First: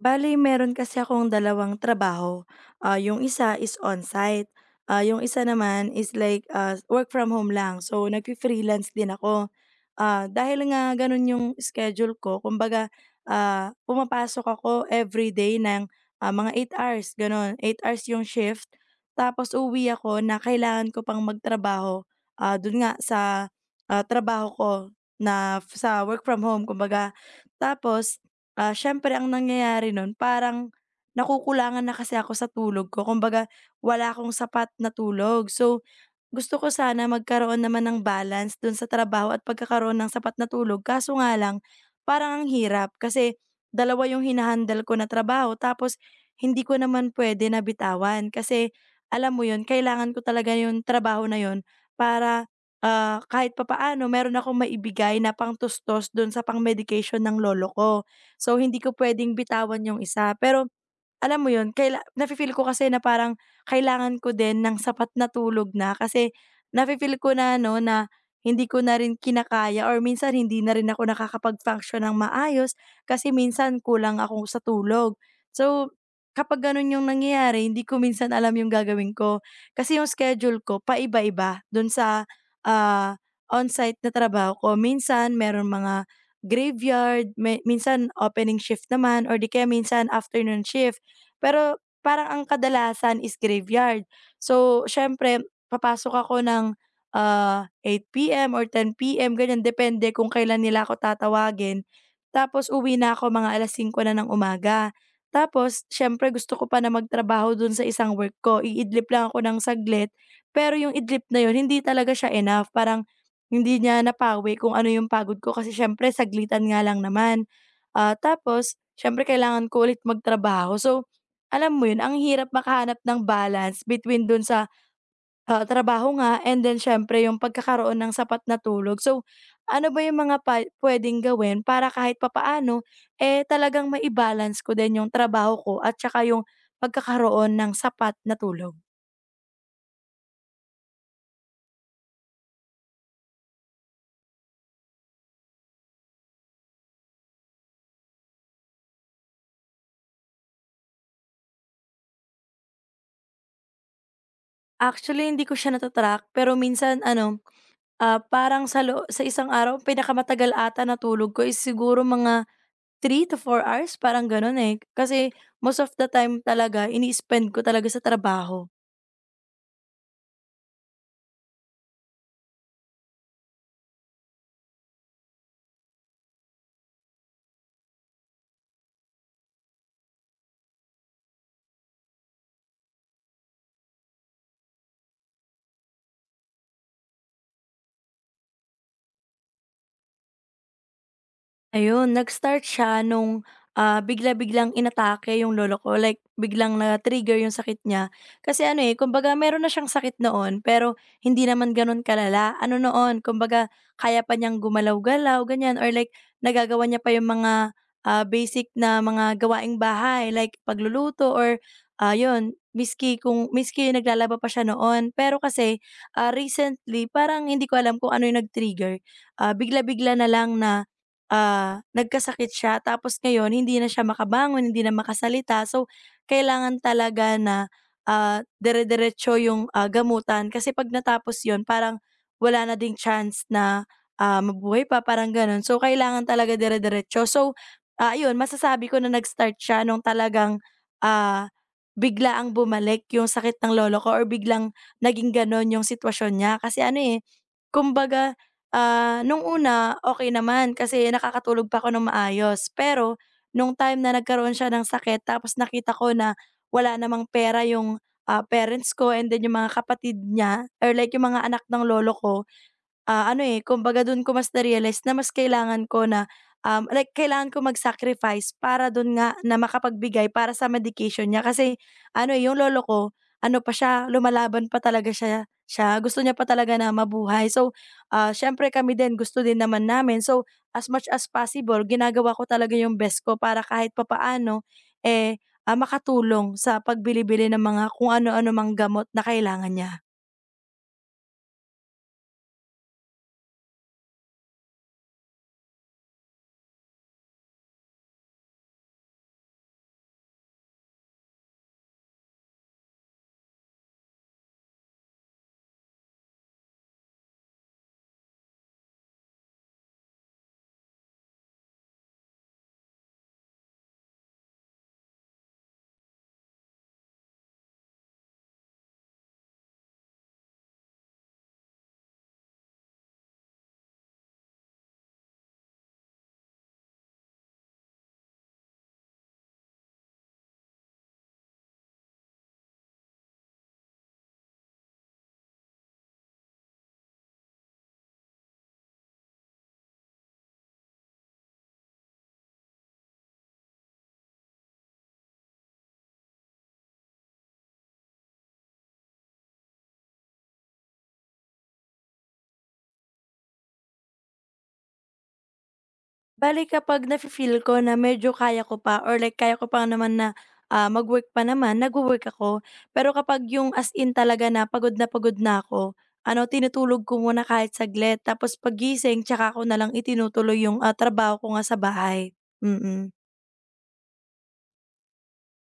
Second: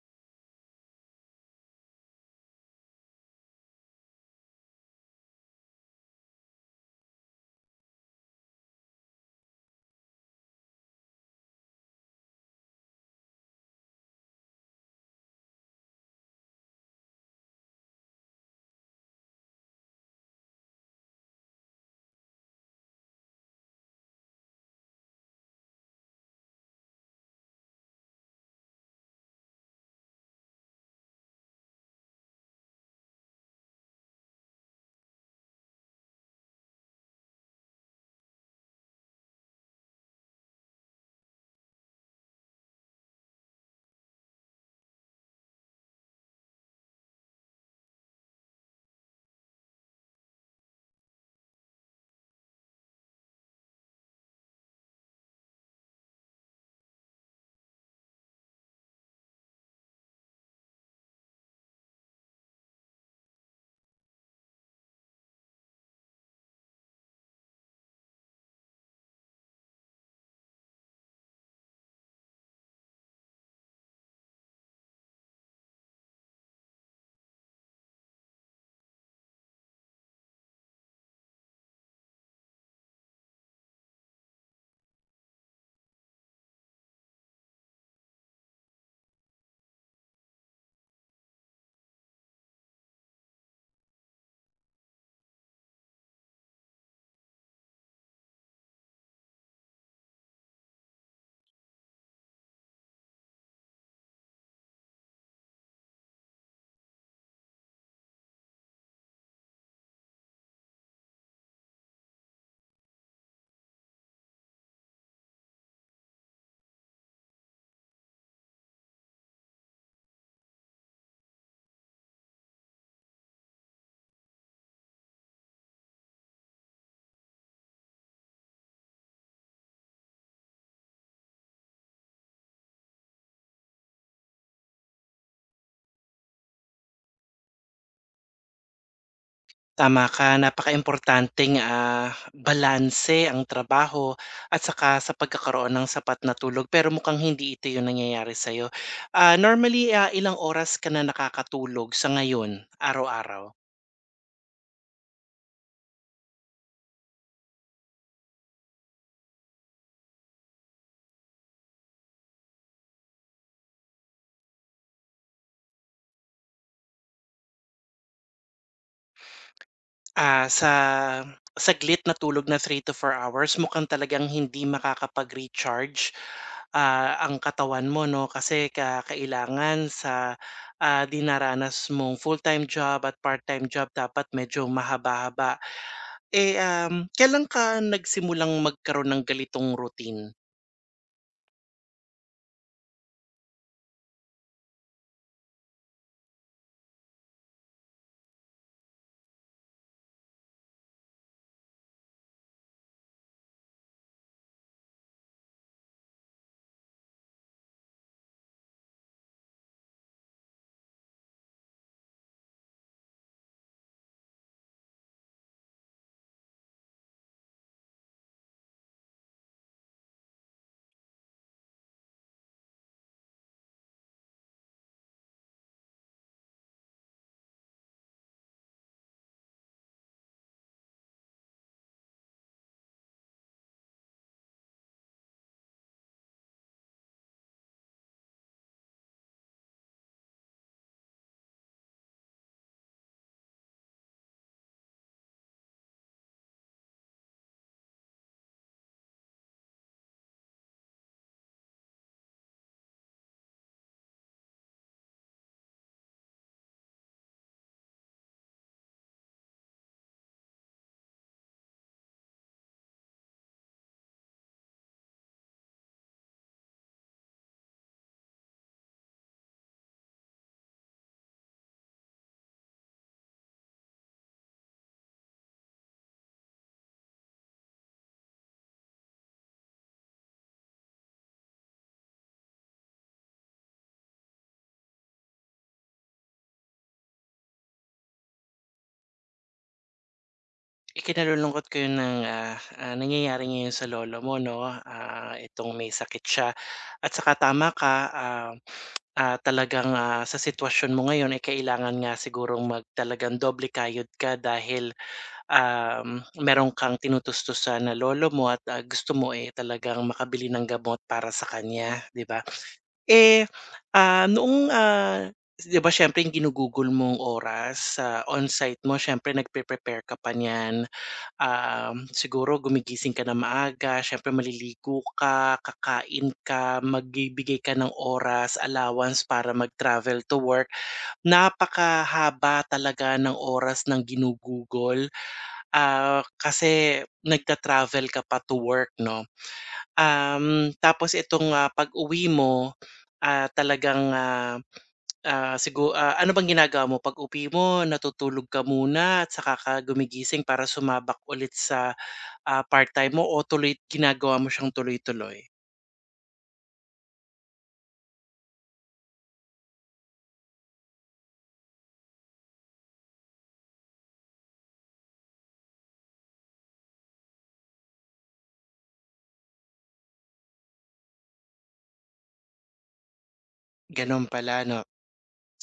Bali meron kasi akong dalawang trabaho, yung isa is on-site, yung isa naman is like, work from home lang. So nagfi-freelance din ako. Ah, dahil nga gano'n yung schedule ko kumbaga, pumapasok ako everyday ng, mga eight hours gano'n, eight hours yung shift. Tapos uwi ako na kailangan ko pang magtrabaho, dun nga sa, trabaho ko na sa work from home kumbaga. Tapos, siyempre ang nangyayari nun parang nakukulangan na kasi ako sa tulog ko kumbaga wala akong sapat na tulog. So gusto ko sana magkaroon naman ng balance dun sa trabaho at pagkakaroon ng sapat na tulog kaso nga lang, parang ang hirap kasi dalawa yung hina-handle ko na trabaho tapos hindi ko naman pwede na bitawan kasi alam mo yun, kailangan ko talaga yung trabaho na yun para, kahit papaano meron akong maibigay na pangtustos dun sa pang-medication ng lolo ko. So, hindi ko puwedeng bitawan yung isa pero alam mo yun, nafi-feel ko kasi na parang kailangan ko din ng sapat na tulog na kasi nafi-feel ko na no na hindi ko na rin kinakaya or minsan hindi na rin ako nakakapag-function ng maayos kasi minsan kulang ako sa tulog. So, kapag ganun yung nangyayari hindi ko minsan alam yung gagawin ko. Kasi yung schedule ko paiba-iba dun sa, ah, on-site na trabaho ko. Minsan meron mga graveyard, me minsan opening shift naman or di kaya minsan afternoon shift. Pero parang ang kadalasan is graveyard. So, siyempre papasok ako ng, 8:00 PM or 10:00 PM ganyan depende kung kailan nila ako tatawagin. Tapos uwi na ako mga 5:00 na ng umaga. Tapos siyempre gusto ko pa na magtrabaho dun sa isang work ko, iidlip lang ako ng saglit, pero yung idlip na yun hindi talaga siya enough, parang hindi niya napawi kung ano yung pagod ko kasi siyempre saglitan nga lang naman. Ah, tapos siyempre kailangan ko ulit magtrabaho. So alam mo yun, ang hirap makahanap ng balance between dun sa, trabaho nga and then siyempre yung pagkakaroon ng sapat na tulog. So, ano ba yung mga pa puwedeng gawin para kahit papaano, talagang maibalance ko din yung trabaho ko at tsaka yung pagkakaroon ng sapat na tulog? Tama ka, napaka napakaimportanteng balanse ang trabaho at saka sa pagkakaroon ng sapat na tulog, pero mukhang hindi ito 'yung nangyayari sa'yo. Normally, ilang oras ka na nakakatulog sa ngayon, araw-araw? Actually, hindi ko siya nata-track pero minsan ano, parang sa sa isang araw pinakamatagal ata na tulog ko is siguro mga three to four hours parang gano'n, eh. Kasi most of the time talaga ini-spend ko talaga sa trabaho. Sa saglit na tulog na 3 to 4 hours, mukhang talagang hindi makakapag-recharge, ang katawan mo 'no, kasi ka kailangan sa, dinaranas mong full-time job at part-time job, dapat medyo mahaba-haba. Kailan ka nagsimulang magkaroon ng ganitong routine? Ayun, nag-start siya nung, bigla-biglang inatake yung lolo ko, like biglang na-trigger yung sakit niya. Kasi ano, eh, kumbaga meron na siyang sakit noon, pero hindi naman gano'n kalala. Ano noon, kumbaga kaya pa niyang gumalaw-galaw, ganyan or like nagagawa niya pa yung mga, basic na mga gawaing bahay, like pagluluto or, yun. Kung maski naglalaba pa siya noon. Pero kasi, recently parang hindi ko alam kung ano yung nag-trigger, bigla-bigla na lang na nagkasakit siya tapos ngayon hindi na siya makabangon, hindi na makasalita. So, kailangan talaga na, dire-diretso yung, gamutan kasi 'pag natapos yon parang wala na ding chance na, mabuhay pa, parang gano'n. So, kailangan talaga dire-diretso. So, ayun masasabi ko na nag-start siya nung talagang, ah, bigla ang bumalik yung sakit ng lolo ko or biglang naging gano'n yung sitwasyon niya. Kasi ano, eh, kumbaga Ah, nung una, okey naman kasi nakakatulog pa ako ng maayos. Pero nung time na nagkaroon siya ng sakit tapos nakita ko na wala namang pera yung, parents ko and then yung mga kapatid niya or like yung mga anak ng lolo ko, Ah, ano, eh, kumbaga dun ko mas na-realize na mas kailangan ko na, like kailangan ko mag-sacrifice para dun nga na makapagbigay para sa medication niya kasi ano, eh, yung lolo ko ano pa siya, lumalaban pa talaga siya siya, gusto niya pa talaga na mabuhay. So, siyempre kami din gusto din naman namin. So, as much as possible ginagawa ko talaga yung best ko para kahit papaano, eh, makatulong sa pagbili-bili ng mga kung ano-ano mang gamot na kailangan niya. Ikinalulungkot ko 'yun ng, nangyayari ngayon sa lolo mo 'no, ah, itong may sakit siya, at saka tama ka, talagang, sa sitwasyon mo ngayon ay kailangan nga sigurong mag doble kayod ka dahil, meron kang tinutustusan na lolo mo, at, ah, gusto mo, eh, talagang makabili ng gamot para sa kanya, 'di ba? Eh, ah, noong, ah, 'Di ba siyempre yung ginugugol mong oras sa on-site mo, siyempre nagpe-prepare ka pa niyan. Siguro gumigising ka na maaga, siyempre maliligo ka, kakain ka, magbibigay ka ng oras, allowance para mag-travel to work. Napakahaba talaga ng oras ng ginugugol, kasi nagta-travel ka pa to work 'no? Tapos itong, pag-uwi mo, ah, talagang, ah. Ano bang ginagawa mo 'pag uwi mo, natutulog ka muna at saka ka gumigising para sumabak ulit sa, part-time mo, o tuloy ginagawa mo siyang tuloy-tuloy? Bale kapag nafi-feel ko na medyo kaya ko pa or like kaya ko pa naman na, mag-work pa naman, nagwo-work ako. Pero kapag yung as in talaga na pagod na pagod na ako, ano tinutulog ko muna kahit saglit tapos paggising tsaka ko nalang itinutuloy yung, trabaho ko nga sa bahay. Mm, Gano'n pala 'no.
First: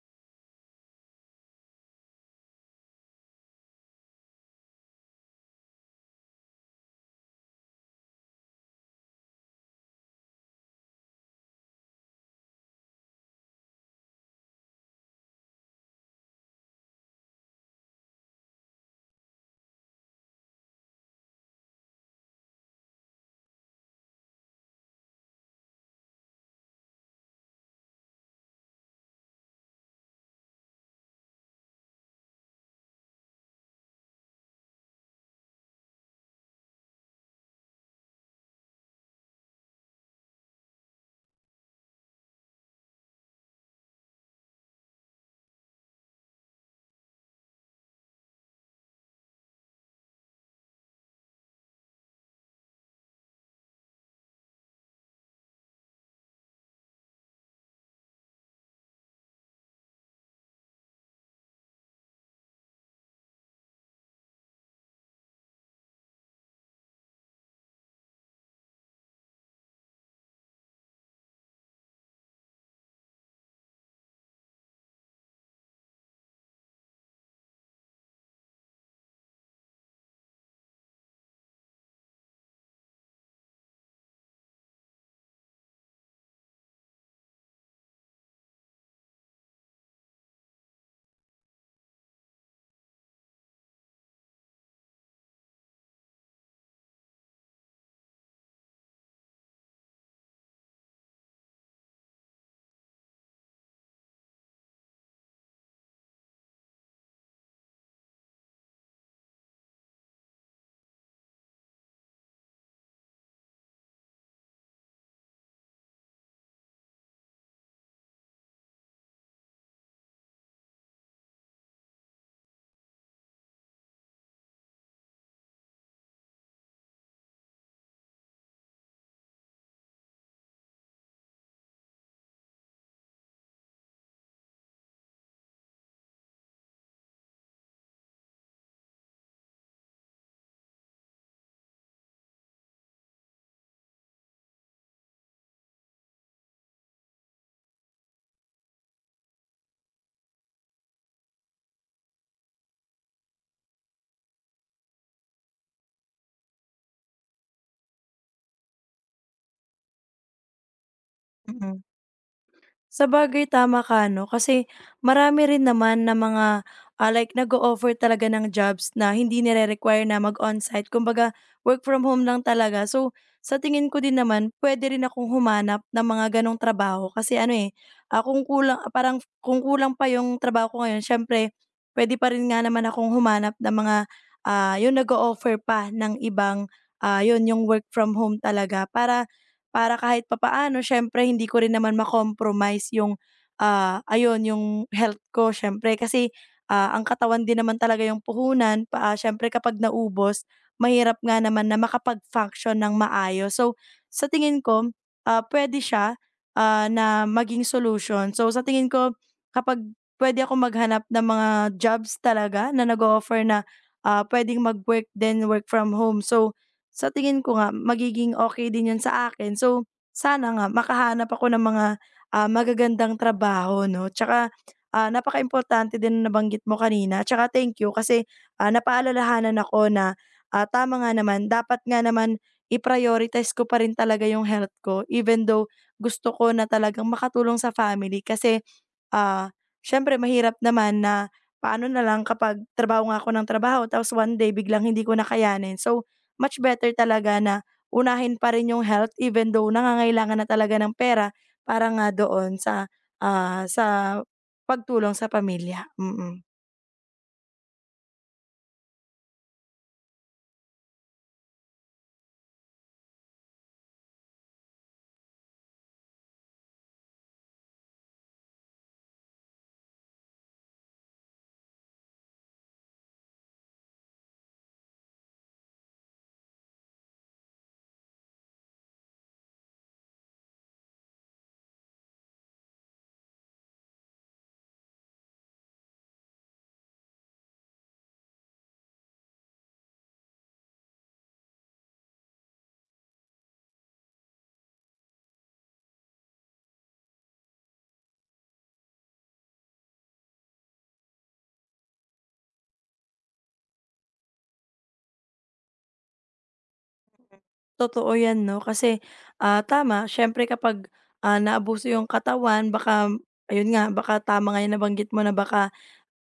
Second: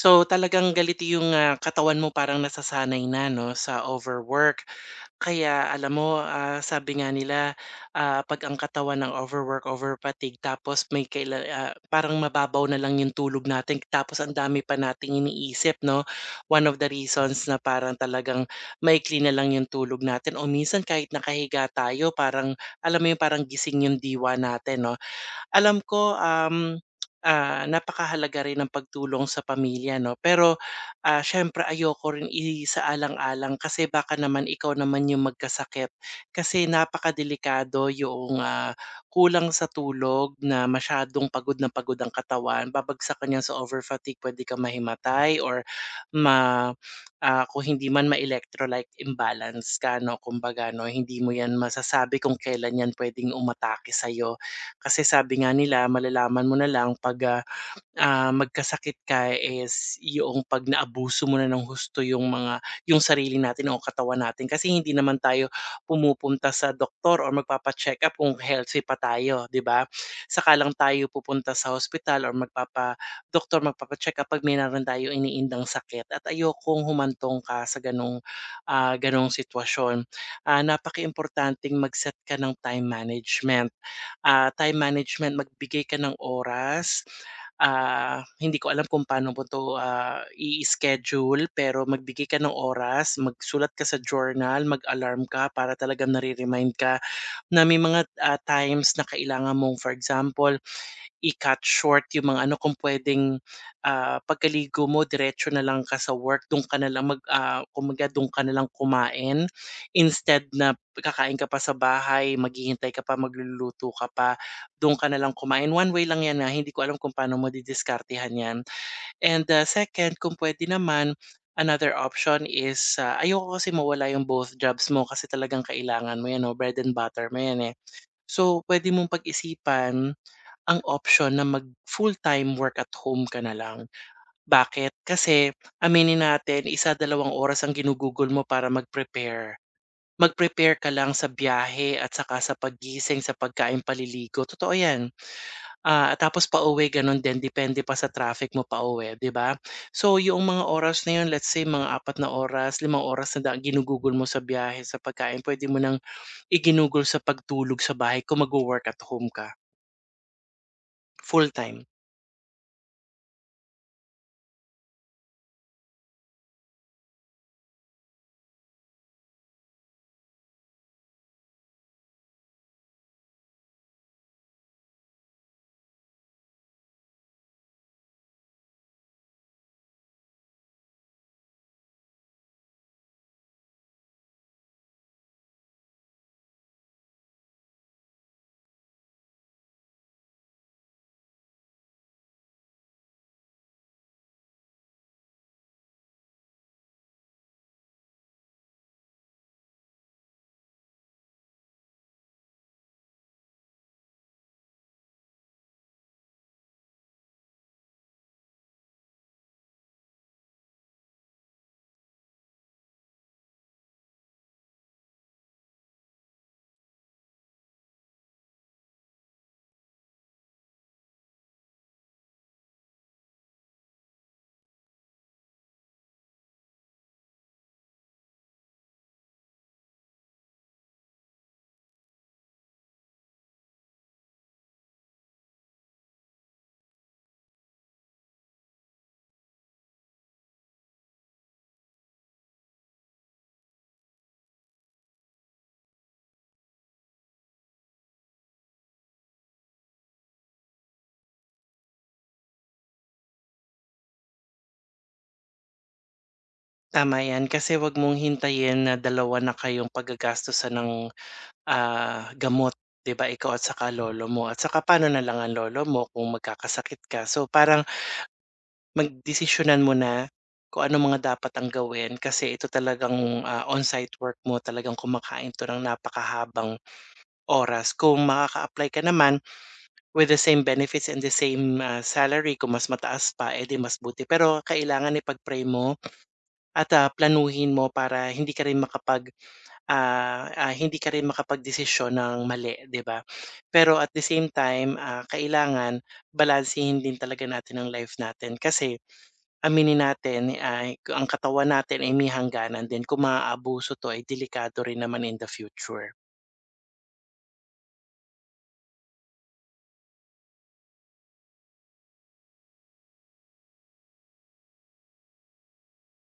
So, talagang galiti yung, ah, katawan mo, parang nasasanay na 'no sa overwork. Kaya alam mo, ah, sabi nga nila, 'pag ang katawan ng overwork, overfatigue, tapos may kaila ah, parang mababaw na lang yung tulog natin, tapos ang dami pa nating iniisip 'no. One of the reasons na parang talagang maikli na lang yung tulog natin, o minsan kahit nakahiga tayo, parang alam mo yun, parang gising yung diwa natin 'no. Alam ko, napakahalaga rin ng pagtulong sa pamilya 'no, pero, siyempre ayoko rin isaalang-alang kasi baka naman ikaw naman yung magkasakit. Kasi napakadelikado yung, kulang sa tulog na masyadong pagod na pagod ang katawan, babagsakan yan sa over-fatigue, pwede ka mahimatay or ma kung hindi man ma-electrolyte imbalance ka 'no, kumbaga 'no, hindi mo yan masasabi kung kelan yan puwedeng umatake sa'yo. Kasi sabi nga nila, malalaman mo na lang 'pag, magkasakit ka is yung 'pag naabuso mo na ng husto yung mga yung sarili natin o katawan natin, kasi hindi naman tayo pumupunta sa doktor or magpapa-check-up kung healthy pa tayo, 'di ba? Saka lang tayo pupunta sa hospital or magpapa-doktor, magpapa-check-up 'pag meron tayong iniindang sakit, at ayokong humantong ka sa gano'ng, gano'ng sitwasyon. Napakaimportanteng mag-set ka ng time management. Time management, magbigay ka ng oras. Hindi ko alam kung paano mo 'to, ah, i-schedule, pero magbigay ka ng oras, magsulat ka sa journal, mag-alarm ka para talagang nare-remind ka na may mga, ah, times na kailangan mong, for example, i-cut short yung mga ano, kung puwedeng, pagkaligo mo diretso na lang ka sa work, do'n ka na lang mag ah, kumbaga do'n ka na lang kumain, instead na kakain ka pa sa bahay, maghihintay ka pa, magluluto ka pa, do'n ka na lang kumain. One way lang 'yan, ah, hindi ko alam kung paano mo didiskartehan 'yan. And, second, kung pwede naman, another option is, ah, ayoko kasi mawala yung both jobs mo, kasi talagang kailangan mo 'yan 'no, bread and butter mo 'yan, eh. So, pwede mong pag-isipan ang option na mag full-time work at home ka na lang. Bakit? Kasi aminin natin, isa, 2 oras ang ginugugol mo para mag-prepare. Mag-prepare ka lang sa biyahe at saka sa paggising, sa pagkain, paliligo. Totoo yan. Tapos pauwi, ganun din. Depende pa sa traffic mo pauwi, di ba? So, yung mga oras na yun, let's say mga 4 na oras, 5 oras na ginugugol mo sa biyahe, sa pagkain, pwede mo nang iginugol sa pagtulog sa bahay kung mag-work at home ka. mm. Full-time. Sabagay tama ka 'no, kasi marami rin naman na mga, like nag-o-offer talaga ng jobs na hindi nire-require na mag-onsite kumbaga work from home lang talaga. So, sa tingin ko din naman puwede rin akong humanap ng mga gano'ng trabaho kasi ano, eh, kung kulang ah, parang kung kulang pa 'yung trabaho ko ngayon siyempre puwede pa rin nga naman akong humanap ng mga, 'yung nag-o-offer pa ng ibang, 'yun 'yung work from home talaga para para kahit papaano siyempre hindi ko rin naman ma-compromise yung, ayun yung health ko siyempre kasi, ang katawan din naman talaga yung puhunan pa, siyempre kapag naubos mahirap nga naman na makapag-function ng maayos. So, sa tingin ko, puwede siya, na maging solution. So, sa tingin ko kapag puwede ako maghanap ng mga jobs talaga na nag offer na, puwedeng mag-work din, work from home. So sa tingin ko nga magiging okay din 'yun sa akin. So, sana nga makahanap ako ng mga, magagandang trabaho 'no, tsaka, ah, importante din na nabanggit mo kanina tsaka thank you kasi, napaalalahanan ako na, tama nga naman dapat nga naman i-prioritize ko pa rin talaga yung health ko even though gusto ko na talagang makatulong sa family kasi Ah, siyempre mahirap naman na paano na lang kapag trabaho nga ako ng trabaho tapos one day biglang hindi ko na So, much better talaga na unahin pa rin yung health even though nangangailangan na talaga ng pera para nga doon sa, sa pagtulong sa pamilya, mm. Tama 'yan, kasi 'wag mong hintayin na dalawa na kayong paggagastusan ng, gamot, 'di ba, ikaw at saka lolo mo, at saka pa'no na lang ang lolo mo kung magkakasakit ka. So, parang magdesisyonan mo na kung ano mga dapat ang gawin, kasi ito talagang, ah, on-site work mo, talagang kumakain 'to ng napakahabang oras. Kung makaka-apply ka naman with the same benefits and the same, ah, salary, kung mas mataas pa, eh, mas buti. Pero kailangan ipag-pray mo at, ah, planuhin mo para hindi ka rin makapag hindi ka rin makapagdesisyon ng mali, 'di ba? Pero at the same time, ah, kailangan balansehin din talaga natin ang life natin, kasi aminin natin ay ang katawan natin ay may hangganan din. Kung maaabuso 'to ay delikado rin naman in the future. Totoo 'yan 'no, kasi, tama siyempre kapag, naabuso yung katawan baka ayun nga, baka tama nga yung nabanggit mo na baka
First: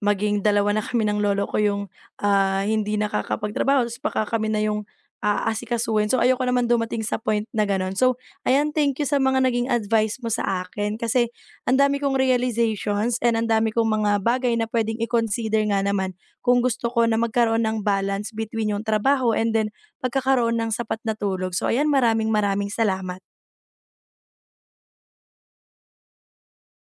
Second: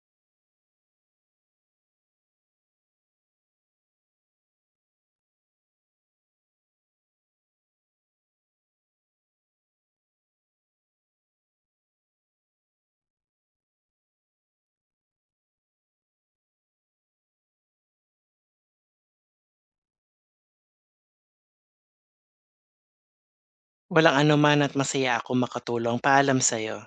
maging dalawa na kami ng lolo ko yung, hindi nakakapagtrabaho ta's baka kami na yung aasikasuhin. So, ayoko naman dumating sa point na gano'n. So, ayan, thank you sa mga naging advice mo sa akin kasi ang dami kong realizations and ang dami kong mga bagay na puwedeng i-consider nga naman kung gusto ko na magkaroon ng balance between yung trabaho and then pagkakaroon ng sapat na tulog. So, ayan, maraming maraming salamat. Walang anuman at masaya ako makatulong. Paalam sa'yo.